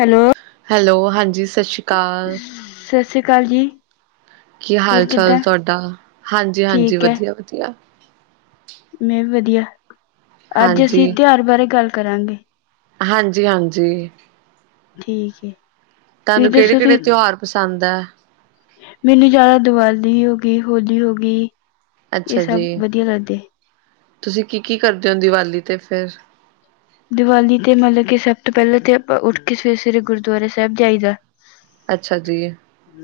Hello hello, ਹਾਂਜੀ। ਸਤਿ ਸ਼੍ਰੀ ਅਕਾਲ। ਸਤਿ ਸ੍ਰੀ ਅਕਾਲ ਜੀ। ਕੀ ਹਾਲ- ਹੋਰ ਚਾਲ ਕਿੱਦਾਂ ਤੁਹਾਡਾ? ਹਾਂਜੀ- ਹਾਂਜੀ। ਠੀਕ ਹੈ ਵਧੀਆ -ਵਧੀਆ। ਮੈਂ ਵੀ ਵਧੀਆ। ਅੱਜ ਅਸੀਂ ਹਾਂਜੀ ਤਿਉਹਾਰ ਬਾਰੇ ਗੱਲ ਕਰਾਂਗੇ। ਹਾਂਜੀ- ਹਾਂਜੀ। ਠੀਕ ਏ। ਤੁਹਾਨੂੰ ਕਿਹੜੇ- ਕਿਹੜੇ ਤਿਉਹਾਰ ਪਸੰਦ ਹੈ। ਮੈਨੂੰ ਜ਼ਿਆਦਾ ਦੀਵਾਲੀ ਹੋ ਗਈ, ਹੋਲੀ ਹੋ ਗਈ। ਇਹ ਅੱਛਾ ਜੀ। ਸਭ ਵਧੀਆ ਲੱਗਦੇ ਤੁਸੀਂ ਕੀ- ਕੀ ਕਰਦੇ ਹੋ ਦੀਵਾਲੀ ਤੇ ਫੇਰ? ਦੀਵਾਲੀ ਤੇ ਮਤਲਬ ਕਿ ਸਭ ਤੋਂ ਪਹਿਲਾਂ ਤੇ ਉੱਠ ਕੇ ਸਵੇਰੇ- ਸਵੇਰੇ ਗੁਰਦੁਆਰਾ ਸਾਹਿਬ ਜਾਈਦਾ। ਅੱਛਾ ਜੀ।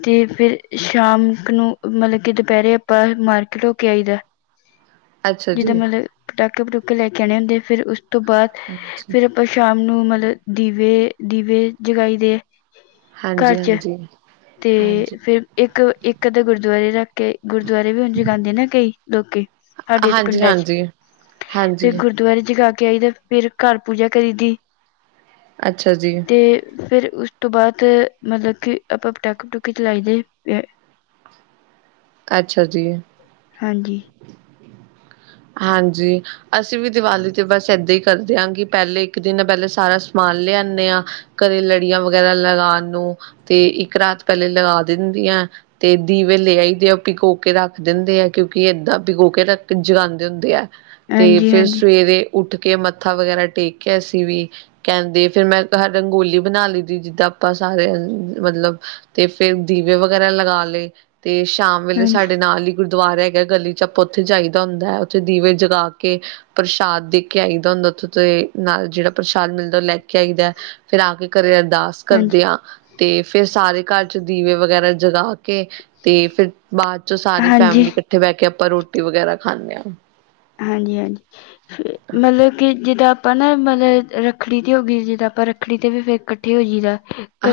ਤੇ ਫੇਿਰ ਸ਼ਾਮ ਨੂੰ ਮਤਲਬ ਕਿ ਦੁਪਹਿਰੇ ਆਪਾਂ ਮਾਰਕੀਟ ਹੋ ਕੇ ਆਈ ਦਾ ਅੱਛਾ ਜਿੱਦਾਂ ਜੀ ਮਤਲਬ ਪਟਾਕੇ ਪਟੂਕੇ ਲੈ ਕੇ ਆਉਣੇ ਹੁੰਦੇ ਆ ਫਿਰ ਉਸ ਤੋਂ ਬਾਅਦ ਹਾਂਜੀ ਫੇਿਰ ਆਪਾਂ ਸ਼ਾਮ ਨੂੰ ਮਤਲਬ ਦੀਵੇ ਦੀਵੇ ਜਗਾਈ ਦੇ ਘਰ ਹਾਂਜੀ- ਚ ਹਾਂਜੀ। ਤੇ ਹਾਂਜੀ ਫੇਰ ਇੱਕ -ਇੱਕ ਅੱਧਾ ਗੁਰਦੁਆਰੇ ਰੱਖ ਕੇ ਗੁਰਦੁਆਰੇ ਵੀ ਹੁਣ ਜਗਾਉਂਦੇ ਨਾ ਕਈ ਲੋਕੀ। ਸਾਡੇ ਇੱਥੇ ਹਾਂਜੀ- ਪਿੰਡਾਂ 'ਚ ਹਾਂਜੀ ਫਿਰ -ਹਾਂਜੀ। ਗੁਰਦੁਆਰੇ ਜਗਾ ਕੇ ਆਈ ਤੇ ਫਿਰ ਘਰ ਪੂਜਾ ਕਰੀ ਦੀ। ਅੱਛਾ ਜੀ ਤੇ ਫਿਰ ਉਸ ਤੋਂ ਬਾਅਦ ਮਤਲਬ ਕਿ ਆਪਾਂ ਪਟਾਕੇ- ਪਟੂਕੇ ਚਲਾਈ ਦੇ ਅੱਛਾ ਜੀ। ਹਾਂਜੀ। ਹਾਂਜੀ। ਅਸੀਂ ਵੀ ਦੀਵਾਲੀ ਤੇ ਬਸ ਇਏਦਾਂ ਹੀ ਕਰਦੇਿਆਂ ਹਾਂ ਕਿ ਪਹਿਲੇ ਇੱਕ ਦਿਨ ਪਹਿਲ ਲੇ ਸਾਰਾ ਸਮਾਨ ਲਿਆਦੇ ਹਾਂ। ਕਦੇ ਲੜੀਆਂ ਵਗੈਰਾ ਲਗਾਉਣ ਨੂੰ। ਤੇ ਇੱਕ ਰਾਤ ਪਹਿਲੇ ਲਗਾ ਦਿੰਦੀਆਂ। ਤੇ ਦੀਵੇ ਲੈ ਆਈ ਦੇ ਆ ਪਿਕੋ ਕੇ ਰੱਖ ਦਿੰਦੇ ਆ। ਕਿਉਂਕਿ ਏਦਾਂ ਪਿਕੋਕੇ ਰੱਖ ਜਗਾਦੇ ਹੁੰਦੇ ਆ। ਤੇ ਹਾਂਜੀ ਫੇਰ ਹਾਂਜੀ ਹਾਂਜੀ ਸਵੇਰੇ ਉੱਠ ਕੇ ਮੱਥਾ ਵਗੈਰਾ ਟੇਕ ਕੇ ਅਸੀਂ ਵੀ ਕਹਿੰਦੇ ਫਿਰ ਮੈਂ ਰੰਗੋਲੀ ਬਣਾ ਲਈਦੀ ਜਿੱਦਾਂ ਆਪਾਂ ਸਾਰੇਿਆਂ ਮਤਲਬ ਤੇ ਫੇਰ ਦੀਵੇ ਵਗੈਰਾ ਲਗਾ ਲਏ। ਤੇ ਸ਼ਾਮ ਵੇਲੇ ਹਾਂਜੀ ਸਾਡੇ ਨਾਲ ਹੀ ਗੁਰਦੁਆਰਾ ਹੈਗਾ ਗਲੀ ਚ' ਆਪਾਂ ਉੱਥੇ ਜਾਈਦਾ ਹੁੰਦਾ ਹੈ। ਉਥੇ ਦੀਵੇ ਜਗਾ ਕੇ ਪ੍ਰਸ਼ਾਦ ਦੇ ਕੇ ਆਈਦਾ ਹੁੰਦਾ। ਉੱਥੇ ਤੇ ਨਾਲ ਜਿਹੜਾ ਪ੍ਰਸ਼ਾਦ ਮਿਲਦਾ ਲੈ ਚਾਹਿਦਾ। ਫੇਰ ਆ ਕੇ ਘਰੇ ਅਰਦਾਸ ਹਾਂਜੀ ਕਰਦੇ ਆ। ਤੇ ਫੇਰ ਸਾਰੇ ਘਰ ਚ 'ਦੀਵੇ ਵਗੈਰਾ ਜਗਾ ਕੇ ਤੇ ਫਿਰ ਬਾਅਦ ਚੋਂ ਸਾਰੀ ਹਾਂਜੀ ਫੈਮਲੀ ਇਕੱਠੇ ਬਹਿ ਕੇ ਆਪਾਂ ਰੋਟੀ ਵਗੈਰਾ ਖਾਂਦੇ ਹਾਂ। ਹਾਂਜੀ- ਹਾਂਜੀ, ਹਾਂ ਮਤਲਬ ਕਿ ਜਿਦਾਂ ਆਪਾਂ ਨਾ ਮਤਲਬ ਰ ਰੱਖੜੀ ਦੀ ਹੋ ਗਈ। ਜੇ ਪਰ ਰੱਖੜੀ ਤੇ ਵੀ ਫੇਰ ਇਕੱਠੇ ਹੋਈਦਾ।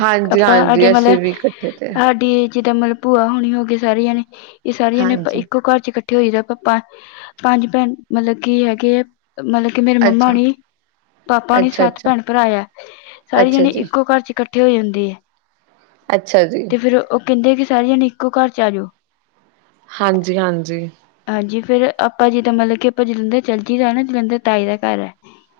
ਹਾਂਜੀ ਸਾਡੇ ਹਾਂਜੀ ਅਸੀਂ ਮਤਲਬ, ਵੀ ਇਕੱਠੇ ਤੇ ਸਾਡੀ ਜਿੱਦਾਂ ਮਤਲਬ ਭੂਆ ਹੋਣੀ ਹੋ ਗਈ ਸਾਰੀਆਂ ਜਾਣੇ। ਇਹ ਸਾਰੀਆਂ ਨੇ ਹਾਂਜੀ ਇੱਕੋ ਘਰ ਚ' ਇਕੱਠੇ ਹੋਈਦਾ ਪਾਪਾ ਪੰਜ ਭੈਣ ਮਤਲਬ ਕੀ ਹੈਗੇ ਹੈ। ਮਤਲਬ ਕਿ ਮੇਰੇ ਮੰਮਾ ਅੱਛਾ ਨੇ ਪਾਪਾ ਹੁਣੀ ਅੱਛਾ ਸੱਤ ਅੱਛਾ ਭੈਣ -ਭਰਾ ਹੈ। ਸਾਰੀ ਅੱਛਾ ਜਣੇ ਜੀ ਇੱਕੋ ਘਰ ਚ' ਇਕੱਠੇ ਹੋਈ ਜਾਂਹੁੰਦੇ ਹੈ। ਅੱਛਾ ਜੀ। ਕਹਿੰਦੇ ਕਿ ਸਾਰੀ ਜਾਣੇ ਇੱਕੋ ਘਰ ਚ' ਆ ਜਾਓ। ਹਾਂਜੀ- ਹਾਂਜੀ। ਹਾਂਜੀ, ਫੇਰ ਆਪਾਂ ਜਿੱਦਾਂ ਮਤਲਬ ਕਿ, ਆਪਾਂ ਜਲੰਧਰ ਚਲਜੀ ਦਾ ਨਾ, ਜਲੰਧਰ ਤਾਈ ਦਾ ਘਰ ਹੈ।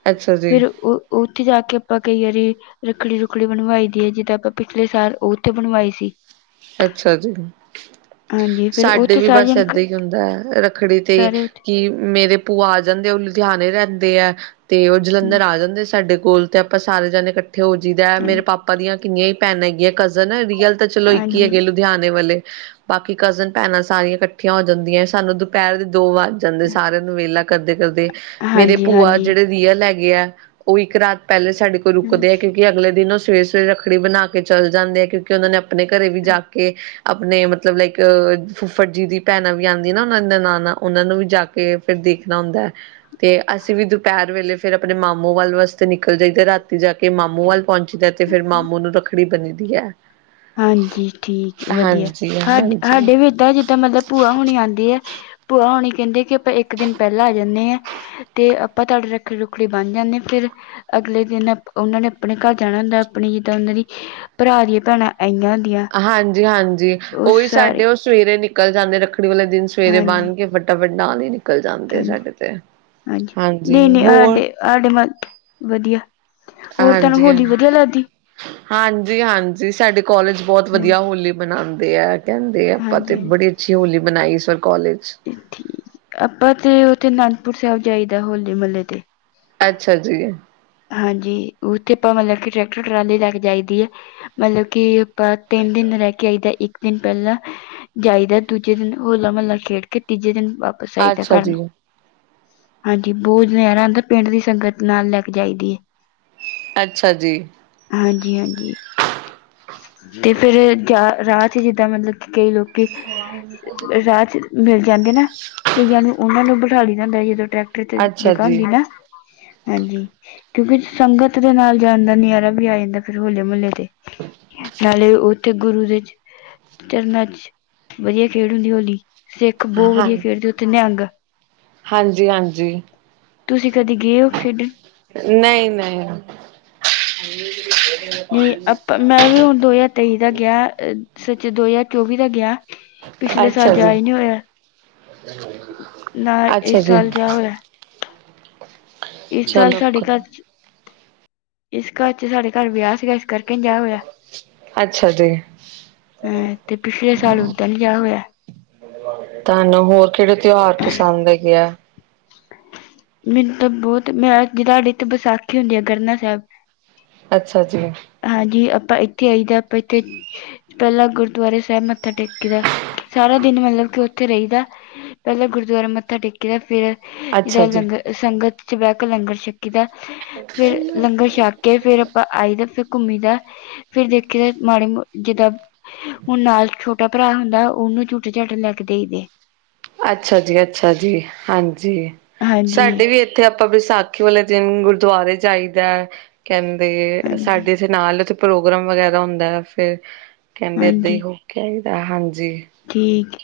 ਅੱਛਾ ਜੀ ਫੇਰ, ਉਹ ਉੱਥੇ ਜਾ ਕੇ ਆਪਾਂ ਕਈ ਵਾਰੀ ਰੱਖੜੀ ਰੁੱਖੜੀ ਬਣਵਾਈ ਦੀ ਹੈ। ਜਿੱਦਾਂ ਆਪਾਂ ਪਿਛਲੇ ਸਾਲ ਉੱਥੇ ਬਣਵਾਏ ਸੀ। ਅੱਛਾ ਜੀ। ਹਾਂਜੀ ਫਿਰ ਸਾਡੇ ਉੱਥੇ ਵੀ ਸਾਰੇ ਬਸ ਜਾਣੇ ਕ ਏਦਾਂ ਹੀ ਹੁੰਦੇ ਰੱਖੜੀ ਤੇ, ਸਾਰੇ ਉੱਥੇ ਕਿ ਮੇਰੇ ਭੂਆ ਆ ਜਾਂਦੇ। ਉਹ ਲੁਧਿਆਣੇ ਰਹਿੰਦੇ ਹੈ। ਤੇ ਉਹ ਜਲੰਧਰ ਆ ਜਾਂਦੇ ਸਾਡੇ ਕੋਲ ਤੇ ਆਪਾਂ ਸਾਰੇ ਜਣੇ ਇਕੱਠੇ ਹੋ ਜਈਦਾ। ਹਮ, ਮੇਰੇ ਹਾਂਜੀ ਪਾਪਾ ਪਾਪਾ ਦੀਆਂ ਕਿੰਨੀਆਂ ਹੀ ਭੈਣਾਂ ਹੈਗੀਆਂ, ਕਜ਼ਨ, ਰੀਅਲ ਤਾਂ ਚਲੋ ਇੱਕ ਹੀ ਹਾਂਜੀ ਹੈਗੇ। ਰਿਆਣੇ ਵਾਲੇ। ਬਾਕੀ ਕਜ਼ਨ ਭੈਣਾਂ ਸਾਰੀਆਂ ਇਕੱਠੀਆਂ ਹੋ, ਜਾਂਦੀਆਂ। ਸਾਨੂੰ ਦੁਪਹਿਰ ਦੇ ਦੋ ਵੱਜ ਜਾਂਦੇ ਸਾਰਿਆਂ ਨੂੰ ਵਿਹਲਾ ਕਰਦੇ- ਕਰਦੇ। ਮੇਰੇ ਭੂਆ ਹਾਂਜੀ-ਹਾਂਜੀ, ਜਿਹੜੇ ਰੀਅਲ ਲੈਗੇ ਆ। ਉਹ, ਇੱਕ ਰਾਤ ਪਹਿਲੇ ਸਾਡੇ ਕੋਲ ਰੁਕਦੇ ਹਾਂਜੀ ਆ। ਕਿਉਂਕਿ ਕਿ ਅਗਲੇ ਦਿਨ ਉਹ ਸਵੇਰੇ -ਸਵੇਰੇ ਰੱਖੜੀ ਬਣਾ ਕੇ ਚਲ ਜਾਂਦੇ ਆ। ਕਿਉਂਕਿ ਉਹਨਾਂ ਨੇ ਆਪਣੇ ਘਰੇ ਵੀ ਜਾ ਕੇ ਆਪਣੇ ਮਤਲਬ ਲਾਈਕ, ਫੁੱਫਰ ਜੀ ਦੀ ਭੈਣਾਂ ਵੀ ਆਉਂਦੀ ਨਾ ਉਹਨਾਂ ਨ ਨਾਨਾਂ ਉਹਨਾਂ ਨੂੰ ਵੀ ਜਾ ਕੇ ਕੇ ਫਿਰ ਦੇਖਣਾ ਹੁੰਦਾ ਹੈ। ਤੇ ਅਸੀਂ ਵੀ ਦੁਪਹਿਰ ਵੇਲੇ ਫੇਰ ਆਪਣੇ ਮਾਮੂ ਵੱਲ ਵਾਸਤੇ ਨਿਕਲ ਜਾਈ ਤੇ, ਰਾਤੀ ਜਾ ਕੇ ਕੇ ਮਾਮੂ ਵੱਲ ਪਹੁੰਚਦਾ ਤੇ, ਫਿਰ ਮਾਮੂ ਨੂੰ ਰੱਖੜੀ ਬੰਨਦੀ ਹੈ। ਹਾਂਜੀ, ਠੀਕ, ਵਧੀਆ। ਹਾਂਜੀ ਹਾਂਜੀ ਸਾਡੇ ਦਾਂ ਜਿੱਦਾਂ ਮਤਲਬ ਭੂਆ ਹੋਣੀ ਆਉਂਦੀ ਐ, ਭੂਆ ਹੋਣੀ ਕਹਿੰਦੇ ਕਿ ਆਪਾਂ ਇੱਕ ਦਿਨ ਪਹਿਲਾਂ ਆ ਜਾਂਦੇ ਆ। ਤੇ ਆਪਾਂ ਤੁਹਾਡੇ ਰੱਖੜੀ ਰੁੱਖੜੀ ਬਣ ਜਾਂਨੇ। ਫਿਰ ਅਗਲੇ ਦਿਨ ਆ ਉਹਨਾਂ ਨੇ ਆਪਣੇ ਘਰ ਜਾਣਾ ਹੁੰਦਾ, ਆਪਣੀ ਜਿੱਦਾਂ ਉਹਨਾਂ ਦੀ ਭਰਾ ਦੀਆਂ ਭੈਣਾਂ ਆਈਆਂ ਹੁੰਦੀਆਂ ਹਾਂਜੀ- ਹਾਂਜੀ, ਉਹ ਉਹੀ ਸਾਡੇ ਸਾਰੇ ਉਹ ਸਵੇਰੇ ਨਿਕਲ ਜਾਂਦੇ ਰੱਖੜੀ ਵਾਲੇ ਦਿਨ ਸਵੇਰੇ ਹਾਂਜੀ, ਬੰਨ੍ਹ ਕੇ ਫ ਨਾਲ ਹੀ ਨਿਕਲ ਜਾਂਦੇ, ਹਾਂਜੀ, ਸਾਡੇ ਤੇ, ਹਾਂਜੀ ਹੋਰ? ਸਾਡੇ ਮਲ ਵਧੀਆੱ। ਹਾਂਜੀ ਹਾਂ, ਹਾਂਜੀ- ਹਾਂਜੀ, ਸਾਡੇ ਕੋਲਾਜ ਬਹੁਤ ਹਾਂਜੀ, ਵਧੀਆ ਹੋਲੀ। ਮਨਾਉਂਦੇ ਆ, ਕਹਿੰਦੇ ਆ ਆਪਾਂ ਤੇ ਹਾਂਜੀ, ਹਾਂਜੀ ਬੜੀ ਅੱਛੀ, ਹੋਲੀ ਮਨਾਈ ਇਸ ਵਾਰ ਕੋਲਾਜ ਚ। ਠੀਕ ਆ, ਆਪਾਂ ਤੇ ਉੱਥੇ, ਅਨੰਦਪੁਰ ਸਾਹਿਬ ਜਾਈਦਾ। ਹੋਲੇ ਮਹੱਲੇ ਤੇ। ਅੱਛਾ ਜੀ। ਹਾਂਜੀ, ਉੱਥੇ ਆਪਾਂ ਮਤਲਬ ਕਿ, ਟਰੈਕਟਰ, ਟਰਾਲੀ ਲੈ ਕੇ ਜਾਈਦੀ ਐ, ਮਤਲਬ ਕਿ ਆਪਾਂ ਤਿੰਨ ਦਿਨ, ਰਹਿ ਕੇ ਆਈਦਾ। ਇੱਕ, ਦਿਨ ਪਹਿਲਾਂ ਜਾਈਦਾ, ਦੂਜੇ ਦਿਨ ਹੋਲਾ ਮਹੱਲਾ ਖੇਡ ਕੇ, ਤੀਜੇ ਦਿਨ ਵਾ ਪਸ ਆਈ ਦਾ ਅੱਛਾ ਘਰ ਜੀ, ਨੂੰ। ਹਾਂਜੀ ਬੋਤ ਨਜ਼ਾਰਾ ਆਦਾ ਪਿੰਡ ਦੀ, ਸੰਗਤ ਨਾਲ ਲੈ ਕੇ ਜਾਈ ਦੀ ਐ। ਅੱਛਾ ਜੀ। ਹਾਂਜੀ- ਹਾਂਜੀ। ਤੇ ਫੇਰ ਜਾ ਰਾਤ, ਹੀ ਜਿੱਦਾਂ ਮਤਲਬ ਕਿ, ਕਈ ਲੋਕੀ ਰਾਹ ਚ ਮਿਲ ਜਾਂਦੇ ਨਾ, ਕਈਆਂ ਨੂੰ ਉਹਨਾਂ ਨੂੰ, ਬਿਠਾ ਲਈ ਦਾ ਹੁੰਦਾ ਹੀ, ਜਦੋਂ ਟਰੈਕਟਰ ਉਥੇ ਤੇ ਅੱਛਾ ਜਗਾ ਹੁੰਦੀ ਜੀ, ਨਾ। ਹਾਂਜੀ, ਕਿਉਂਕਿ ਸੰਗਤ ਦੇ ਨਾਲ, ਜਾਣ ਦਾ ਨਜ਼ਾਰਾ ਵੀ ਆ ਜਾਂਦਾ। ਫਿਰ ਹੋਲੇ ਮੁਹੱਲੇ ਤੇ। ਨਾਲੇ ਉੱਥੇ, ਗੁਰੂ ਦੇ ਚਰਨਾਂ ਚ, ਵਧੀਆ ਖੇਡ ਹੁੰਦੀ ਐ ਹੋਲੀ। ਸਿੱਖ ਬਹੁਤ ਵਧੀਆ, ਖੇਡਦੇ ਉੱਥੇ ਨਿਹੰਗ। ਹਾਂਜੀ- ਹਾਂਜੀ। ਤੁਸੀਂ ਕਦੇ, ਗਏ ਹੋ ਖੇਡਣ? ਨਹੀਂ- ਨਹੀਂ। ਨਹੀਂ ਆਪਾਂ, ਮੈਂ ਵੀ ਹੁਣ, ਦੋ ਹਜ਼ਾਰ ਤੇਈ ਦਾ ਗਿਆ, ਸੱਚ ਦੋ ਹਜ਼ਾਰ ਚੌਵੀ ਦਾ ਗਿਆ। ਪਿੱਛਲੇ ਸਾਲ, ਅੱਛਾ ਜਾ ਜੀ, ਹੀ ਨਹੀਂ ਹੋਇਆਂ, ਨਾ ਅੱਛਾ ਇਸ ਜੀ, ਸਾਲ ਜਾ ਹੋਇਆ। ਇਸ ਸਾਲ, ਚਲੋ ਸਾਡੇ ਘਰ ਚ, ਇਸ ਘਰ, ਚ ਸਾਡੇ ਘਰ ਵਿਆਹ ਸੀਗਾ, ਇਸ ਕਰਕੇੰ ਨੀ ਜਾ ਹੋਇਆਂ। ਅੱਛਾ ਜੀ। ਹੂੰ, ਤੇ ਪਿਛਲੇ ਸਾਲ ਉੱਦਾਂ, ਨੀ ਜਾ ਹੋਇਆਂ। ਤੁਹਾਨੂੰ ਹੋਰ, ਕਿਹੜੇ ਤਿਉਹਾਰ ਪਸੰਦ ਹੈਗੇ ਆ? ਮੈਨੂੰ ਤਾਂ ਬਹੁਤ, ਮੈਂ ਜ ਤੁ ਸਾਡੇ ਇਥੇ, ਵਿਸਾਖੀ ਹੁੰਦੀ ਆ ਗਰਨਾ ਸਾਹਿਬ। ਅੱਛਾ ਜੀ। ਹਾਂਜੀ, ਆਪਾਂ ਇੱਥੇ ਆਈ ਦਾ ਆਪਾਂ, ਇੱਥੇ ਪਹਿਲਾਂ ਗੁਰਦੁਆਰੇ ਸਾਹਿਬ ਮੱ ਥਾ ਟੇਕੀ ਦਾ, ਸਾਰਾ ਦਿਨ ਮਤਲਬ, ਕਿ ਉੱਥੇ ਰਈਦਾ। ਪਹਿਲਾਂ ਗੁਰਦੁਆਰਾ ਮੱਥਾ ਟੇਕੀਦਾ ਫੇਰ ਅੱਛਾ ਇਹਦਾ ਜੀ। ਲੰਗਰ, ਸੰਗਤ ਚ ਬਹਿ ਕੇ ਲੰਗਰ ਚ ਛ ਕੀ ਦਾ, ਫੇਰ ਲੰਗਰ ਛੱਕ ਕੇ, ਫੇਰ ਆਪਾਂ ਆਈ ਦਾ, ਫੇ ਘੁੰਮੀ ਦਾ, ਫੇਰ ਦੇਖੀ ਦਾ ਮਾੜੇ, ਜਿੱਦਾਂ ਹੁਣ ਨਾਲ ਛੋਟ ਟਾ ਭਰਾ ਹੁੰਦਾ, ਉਹਨੂੰ ਝੁਟੇ- ਝਾਟ ਲੈ ਕੇ ਦੇਈਦੇ। ਅੱਛਾ ਜੀ, ਅੱਛਾ ਜੀ। ਹਾਂਜੀ, ਹਾਂਜੀ ਸਾਡੇ ਵੀ ਇ ਥੇ ਆਪਾਂ, ਵਿਸਾਖੀ ਵਾਲੇ ਦਿਨ, ਗੁਰਦੁਆਰੇ ਜਾਈਦਾ, ਕਹਿੰਦੇ ਹਾਂਜੀ ਸਾਡੇ ਇਂ ਨਾਲ ਉਥੇ, ਪ੍ਰੋਗਰਾਮ ਵਗੈਰਾ ਹੁੰਦਾ, ਫੇਰ ਕਹਿੰਦੇ ਏਦਾਂ ਹੀ, ਹਾਂਜੀ ਹੋ ਕੇ ਆਈ ਦਾ ਹਾਂਜੀ। ਠੀਕ ਐ,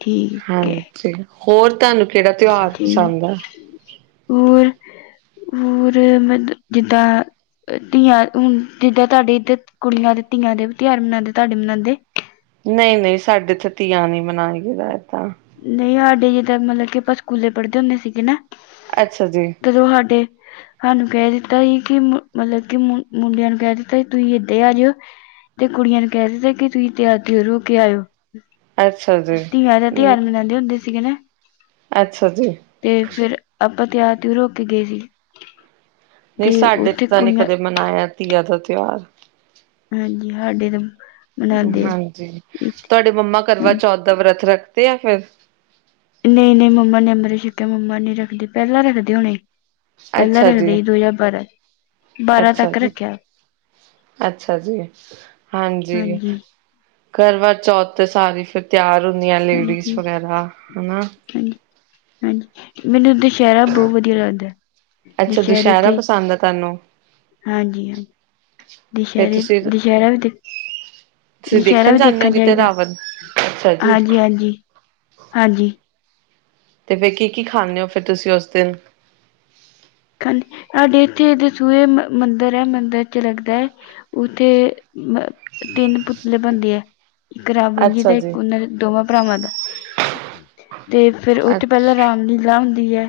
ਠੀ ਹਾਂਜੀ, ਹੋਰ ਤੁਹਾਨੂੰ ਕਿਹੜਾ ਤਿਉਹਾਰ ਠੀ ਪਸੰਦ ਆ ਹੋਰ ਹੋਰ ਮੈ ਤ ਜਿੱਦਾਂ ਧੀਆਂ ਹੁਣ ਜਿੱਦਾਂ, ਤੁਹਾਡੇ ਇੱਧਰ ਕੁੜੀਆਂ ਦੇ, ਧੀਆਂ ਦੇ ਤਿਉਹਾਰ ਮਨਾਉਂਦੇ, ਤੁਹਾਡੇ ਮਨਾਉਂਦੇ? ਨਹੀਂ- ਨਹੀਂ, ਸਾਡੇ ਇਥੇ ਤੀਆਂ, ਨਹੀਂ ਮਨਾਇਦਾ, ਇਤਾ। ਨੀ ਹਾਡੇ ਜਿੱਦਾਂ, ਮਤਲਬ ਕਿ ਆਪਾਂ ਸਕੂਲੇ ਪੜਦੇ, ਹੁੰਦੇ ਸੀਗੇ ਨਾ। ਅੱਛਾ ਜੀ! ਜਦੋਂ ਸਾਡੇ। ਸਾਨੂੰ ਕਹਿ ਦਿੱਤਾ ਸੀ। ਕਿ ਮਤਲਬ ਕਿ ਮੁੰਡਿਆਂ ਨੂੰ ਕਹਿ ਦਿੱਤਾ ਸੀ। ਤੁਸੀਂ ਏਦਾ ਆ ਜਿਓ। ਤੇ ਕੁੜੀਆਂ ਨੂੰ, ਕਹਿ ਦਿੱਤਾ ਕਿ ਤੁਸੀਂ ਤਿਆਰ- ਤਿੳਰ ਹੋ ਕੇ ਆਇਓ। ਅੱਛਾ ਜੀ, ਹੂ ਜਾਂਦੇ ਹੁੰਦੇ ਸੀਗੇ ਨਾ। ਅੱਛਾ ਜੀ! ਤੇ ਫਿਰ, ਆਪਾਂ ਤਿਆਰ ਤਿਆਰ- ਤਿੳਰ ਹੋ ਕੇ ਗਏ ਸੀ। ਨਹੀਂ ਤੇ ਸਾਡੇ ਤੇ ਉੱਥੇ ਤਾਂ ਨਹੀਂ ਕੁੜੀਆਂ ਕਦੇ ਮਨਾਇਆ, ਤੀਆਂ ਦਾ ਤਿਉਹਾਰ। ਹਾਂਜੀ ਸਾਡੇ ਤਾਂ ਮਨਾਉਂਦੇ ਆ ਹਾਂਜੀ, ਇੱਥੇ ਤੁਹਾਡੇ ਮੰਮਾ ਕਰਵਾ- ਹਾਂਜੀ। ਚੌਥ ਦਾ, ਵਰਤ ਰੱਖਦੇ ਆ ਫਿਰ? ਨਹੀਂ -ਨਹੀਂ ਮੰਮਾ ਨੇ ਅੰਮਿ੍ਤ ਛਕਿਆ, ਮੰਮਾ ਨੀ ਰੱਖਦੇ, ਪਹਿਲਾਂ ਰੱਖਦੇ ਹੋਣੇ। ਪਹਿਲਾਂ ਅੱਛਾ ਜੀ ਰੱਖਦੇ ਸੀ, ਦੋ ਹਜਾ਼ਰ ਬਾਰਾਂ ਚ। ਅੱਛਾ ਜੀ, ਅੱਛਾ ਜੀ ਹਾਂਜੀ! ਕਰਵਾ- ਚੌਥ ਤੇ ਸਾਰੀ ਫਿਰ ਤਿਆਰ ਹੁੰਦੀਆਂ, ਲੇਡੀਜ਼ ਹਾਂਜੀ ਵਗੈਰਾ ਹੈਨਾ। ਹਾਂਜੀ- ਹਾਂਜੀ, ਮੈਨੂੰ ਉਧਰ ਸ਼ਹਿਰਾ ਬਹੁਤ ਵਧੀਆ ਲੱਗਦਾ। ਅੱਛਾ ਦੁਸ਼ਹਿਰੇ ਦੁਸਹਿਰਾ ਤੇ, ਪਸੰਦ ਆ ਤੁਹਾਨੂੰ ਹਾਂਜੀ -ਹਾਂਜੀ ਹਾਂ ਫੇਰ ਦੁਸਹਿਰੇ- ਤੁਸੀਂ ਦੁਸਹਿਰਾ ਵੀ ਤੇ ਤੁਸੀਂ ਦੁਸਹਿਰਾ ਵੀ ਜਾਂਦੇ ਹੋ ਦੇਖਣ ਕਿਤੇ ਜਾਇਦਾ, ਰਾਵਣ ਅੱਛਾ ਜੀ ਹਾਂਜੀ -ਹਾਂਜੀ- ਹਾਂਜੀ ਤੇ ਫਿਰ ਕੀ ਕੀ ਖਾਂਦੇ ਹੋ, ਫਿਰ ਤੁਸੀਂ ਉਸ ਦਿਨ? ਜੀ, ਸਾਡੇ ਇੱਥੇ ਸੂਹੇ ਮੰਦਿਰ ਹੈ, ਮੰਦਿਰ ਚ ਲੱਗਦਾ ਏ। ਉੱਥੇ ਅ, ਤਿੰਨ ਪੁਤਲੇ ਬਣਦੇ ਐ। ਇੱਕ ਰਾਵਣ ਜੀ, ਤੇ ਇੱਕ ਉਹਨਾਂ ਦੋਵਾਂ ਭਰਾਵਾਂ ਦਾ। ਤੇ ਫੇਰ, ਉਹ ਤੋਂ ਅੱ ਪਹਿਲਾਂ ਰਾਮ ਲੀਲਾ ਹੁੰਦੀ ਏ।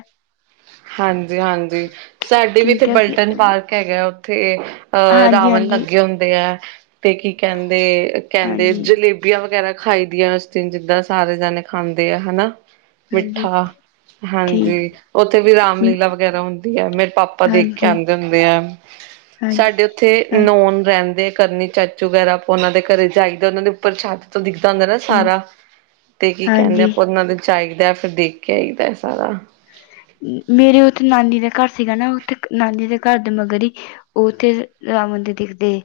ਹਾਂਜੀ -ਹਾਂਜੀ, ਸਾਡੇ ਵੀ ਇੱਥੇ ਠੀਕ ਹੈ ਬਲਟਨ ਫਿਰ- ਪਾਰਕ ਹੈਗਾ ਉੱਥੇ ਅਹ ਹਾਂਜੀ ਰਾਵਣ ਹਾਂਜੀ ਲੱਗੇ ਹੁੰਦੇ ਹੈ, ਤੇ ਕੀ ਕਹਿੰਦੇ- ਕਹਿੰਦੇ ਹਾਂਜੀ ਜਲੇਬੀ ਬੀਆਂ ਵਗੈਰਾ ਖਾਈ ਦੀਆਂ, ਉਸ ਦਿਨ, ਜਿੱਦਾਂ ਸਾਰੇ ਜਾਣੇ ਖਾਂਦੇ ਆ ਹੈਨਾ। ਹਾਂਜੀ ਮਿੱਠਾ ਠੀਕ ਹਾਂਜੀ, ਉੱਥੇ ਵੀ ਰਾਮ ਲੀਲਾ ਵਗੈਰਾ ਹੁੰਦੀ ਹੈ, ਮੇਰੇ ਪਾਪਾ ਦੇਖ ਕੇ ਹਾਂਜੀ ਆਉਂਦੇ ਹੁੰਦੇ ਐ। ਹਾਂਜੀ ਸਾਡੇ ਉੱਥੇ ਨੌ ਹਾਂਜੀ ਹੁਣ ਰਹਿੰਦੇ ਆ ਕਰਨੀ ਚਾਚੂ ਵਗੈਰਾ, ਆਪਾਂ ਉਹਨਾਂ ਦੇ ਘਰੇ ਜਾਈਦਾ, ਉਹਨਾਂ ਦੇ ਉੱਪਰ ਛੱਡ ਔ ਥੋ ਦਿਖਦਾ ਹੁੰਦਾ ਨਾ ਸਾਰਾ, ਹਾਂਜੀ ਤੇ ਕੀ ਕਹਿੰਦੇ ਹਾਂਜੀ ਆਪਾਂ ਉਹਨਾਂ ਦੇ ਜਾਇਦਾ, ਫਿਰ ਦੇਖ ਕੇ ਆਈਦਾ ਹੈ ਸਾਰਾ। ਮੇਰੇ ਉੱਥੇ ਨਾਨੀ ਦਾ ਘਰ ਸੀਗਾ ਨਾ, ਉੱਥੇ ਨਾਨੀ ਦੇ ਘਰ ਦੇ ਮਗਰ ਹੀ ਉਹ ਉੱਥੇ, ਰਾਵਣ ਦੇ ਦਿਖਦੇ।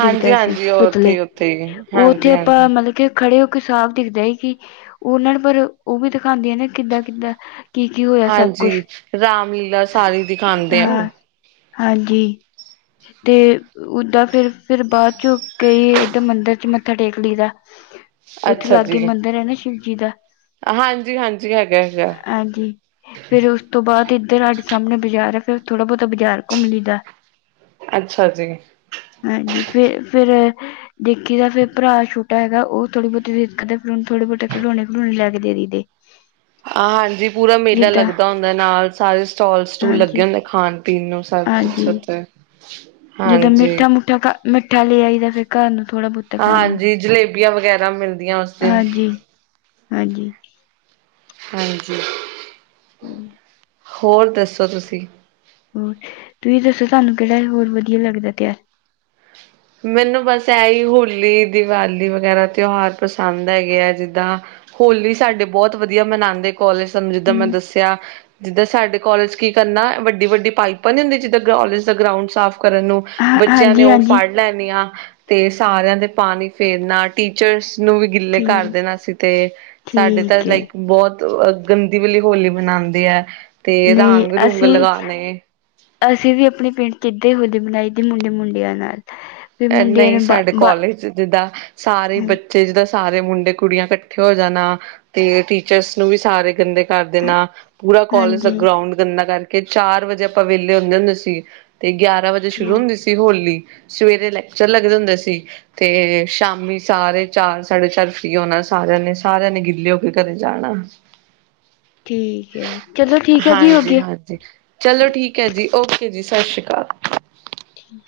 ਦਿਖਦਾ ਸੀ ਉਹ ਉੱਥੇ ਪੁਤਲੇ, ਹੀ ਉੱਥੇ ਹੀ ਉਹ ਉੱਥੇ ਆਪਾਂ, ਹਾਂਜੀ-ਹਾਂਜੀ। ਮਤਲਬ ਕਿ, ਖੜੇ ਹੋ ਕੇ, ਸਾਫ਼ ਦਿਖਦਾ ਹੈ ਕਿ, ਉਹਨਾਂ ਨੂੰ ਪਰ ਉਹ ਵੀ ਦਿਖਾਉਂਦੇ ਆਂ ਨੇ, ਕਿੱਦਾਂ -ਕਿੱਦਾਂ ਕੀ ਕੀ ਹੋ। ਹਾਂਜੀ, ਰਾਮ ਲੀਲਾ ਸਾਰੀ ਦਿਖਾਉਂਦੇ ਐ, ਉਹ। ਹਾਂ ਹਾਂਜੀ, ਤੇ ਓਦਾਂ ਫਿਰ, ਫਿਰ ਬਾਅਦ ਚੋਂ ਕਈ ਏਧਰ ਮੰਦਿਰ ਚ ਮੱਥਾ ਟੇਕ ਲਈਦਾ। ਉੱਥੇ ਅੱਛਾ ਲਾਗੇ ਜੀ, ਮੰਦਿਰ ਹੈ ਨਾ ਸ਼ਿਵ ਜੀ ਦਾ ਹਾਂਜੀ- ਹਾਂਜੀ ਹੈਗਾ- ਹੈਗਾ ਹਾਂਜੀ [inaudible] ਫਿਰ ਉਸ ਤੋਂ ਬਾਅਦ ਇੱਧਰ ਸਾਡੇ ਸਾਹਮਣੇ ਬਾਜ਼ਾਰ ਹੈ, ਫੇਰ ਥੋੜਾ ਬਹੁਤਾ ਬਾਜ਼ਾਰ ਘੁੰਮ ਲਈਦਾ। ਅੱਛਾ ਜੀ! ਹਾਂਜੀ ਫੇਰ, ਫਿਰ ਦੇਖੀਦਾ ਫਿਰ ਭਰਾ ਛੋਟਾ ਹੈਗਾ, ਉਹ ਥੋੜੀ ਬਹੁਤੀ ਦੇਖਦਾ, ਫਿਰ ਉਹਨੂੰ ਥੋੜੇ ਬਹੁਤੇ ਖਡੋਣੇ ਖਡੋਣੇ ਲੈ ਕੇ ਦੇ ਦੇਈ ਦੇ। ਹਾਂ ਹਾਂਜੀ ਪੂਰਾ ਮੇਲਾ ਲੱਗਦਾ ਹੁੰਦਾ, ਨਾਲ ਸਾਰੇ ਸਟਾਲ- ਸਟੂਲ ਹਾਂਜੀ ਲੱਗੇ ਹੁੰਦੇ, ਖਾਣ ਪੀਣ ਨੂੰ ਸਭ ਕੁਛ ਉੱਥੇ। ਜਦੋਂ ਹਾਂਜੀ। ਮਿੱਠਾ -ਮੁੱਠਾ ਮਿੱਠਾ ਲੈ ਆਈ ਦਾ ਫਿਰ ਘਰ ਨੂੰ ਥੋੜਾ ਬਹੁਤ। ਹਾਂਜੀ, ਜਲੇਬੀਆਂ ਵਗੈਰਾ ਮਿਲਦੀਆਂ ਉਸ ਦਿਨ, ਹਾਂਜੀ ਹਾਂਜੀ। ਹਾਂਜੀ। ਹੂ ਹੋਰ ਦੱਸੋ ਤੁਸੀਂ ਹੋਰ ਤੁਸੀਂ ਦੱਸੋ ਸਾਨੂੰ ਕਿਹੜਾ ਹੋਰ ਵਧੀਆ ਲੱਗਦਾ ਪਿਆ ਮੈਨੂੰ ਬਸ ਇਹੀ ਹੋਲੀ ਦੀਵਾਲੀ ਵਗੈਰਾ ਤਿਉਹਾਰ ਪਸੰਦ ਹੈਗੇ ਆ ਜਿੱਦਾਂ ਹੋਲੀ ਸਾਡੇ ਬਹੁਤ ਵਧੀਆ ਮਨਾਉਂਦੇ ਕੋਲਜ ਸਮਝ ਸਾਨੂੰ ਜਿੱਦਾਂ ਮੈਂ ਹਮ ਦੱਸਿਆ ਜਿੱਦਾਂ ਸਾਡੇ ਕਾਲਜ ਕੀ ਕਰਨਾ ਵੱਡੀ-ਵੱਡੀ ਪਾਈਪਾਂ ਨੀ ਹੁੰਦੀ ਜਿੱਦਾਂ ਕਾਲਜ ਦਾ ਗਰਾਊਂਡ ਸਾਫ਼ ਕਰਨ ਨੂੰ ਹਾਂ ਬੱਚਿਆਂ ਨੇ ਹਾਂਜੀ ਉਹ ਹਾਂਜੀ ਫੜ ਲੈਣੇ ਆ ਤੇ ਸਾਰਿਆਂ ਦੇ ਪਾਣੀ ਫੇਰਨਾ ਟੀਚਰਸ ਨੂੰ ਵੀ ਗਿੱਲੇ ਕਰ ਠੀਕ ਦੇਣਾ ਸੀ ਤੇ ਸਾਡੇ ਤਾਂ ਠੀਕ ਹੈ ਲਾਇਕ ਬਹੁਤ ਗੰਦੀ ਵਾਲੀ ਹੋਲੀ ਮਨਾਉਂਦੇ ਹੈ। ਤੇ ਨਹੀਂ ਰੰਗ ਰੂੰਗ ਅਸੀਂ ਲਗਾਣੇ ਅਸੀਂ ਵੀ ਆਪਣੇ ਪਿੰਡ ਇਦਾਂ ਹੌਲੀ ਮਣਾਈ ਦੀ ਮੁੰਡੇ ਮੁੰਡਿਆਂ ਨਾਲ ਫਿਰ ਮੁੰਡਿਆਂ ਨਹੀਂ ਨੇ ਬਾ ਸਾਡੇ ਬਾ ਕੋਲਜ ਜਿੱਦਾਂ ਸਾਰੇ ਹਾਂ- ਬੱਚ ਬੱਚੇ ਜਿੱਦਾਂ ਸਾਰੇ ਮੁੰਡੇ ਕੁੜੀਆਂ ਇਕੱਠੇ ਹੋ ਜਾਣਾ ਤੇ ਟੀਚਰਸ ਨੂੰ ਵੀ ਸਾਰੇ ਗੰਦੇ ਕਰ ਹਾਂ- ਦੇਣਾ ਪੂਰਾ ਕੋਲਜ ਦਾ ਹਾਂਜੀ ਗਰਾਉਂਡ ਗੰਨਾ ਕਰਕੇ ਚਾਰ ਵਜੇ ਆਪਾਂ ਵਿਹਲੇ ਹੁੰਦੇ ਹੁੰਦੇ ਸੀ ਤੇ ਗਿਆਰਾਂ ਵਜੇ ਸ਼ੁਰੂ ਠੀਕ ਹੁੰਦੇ ਸੀ। ਤੇ ਹੋਲੀ ਸਵੇਰੇ ਲੈਕਚਰ ਲੱਗਦੇ ਹੁੰਦੇ ਸੀ। ਤੇ ਸ਼ਾਮੀ ਸਾਰੇ ਚਾਰ ਸਾਢੇ ਚਾਰ ਫ੍ਰੀ ਹੋਣਾ ਸਾਰਿਆਂ ਨੇ ਸਾਰਿਆਂ ਨੇ ਗਿੱਲੇ ਹੋ ਕੇ ਘਰੇ ਜਾਣਾ ਠੀਕ ਹੈ ਜੀ ਚਲੋ ਠੀਕ ਹੈ ਜੀ ਹੋ ਹਾਂਜੀ ਗਿਆ। ਹਾਂਜੀ ਚਲੋ ਠੀਕ ਹੈ ਜੀ ਓਕੇ ਜੀ ਸਤਿ ਸ਼੍ਰੀ ਅਕਾਲ। ਹੂ।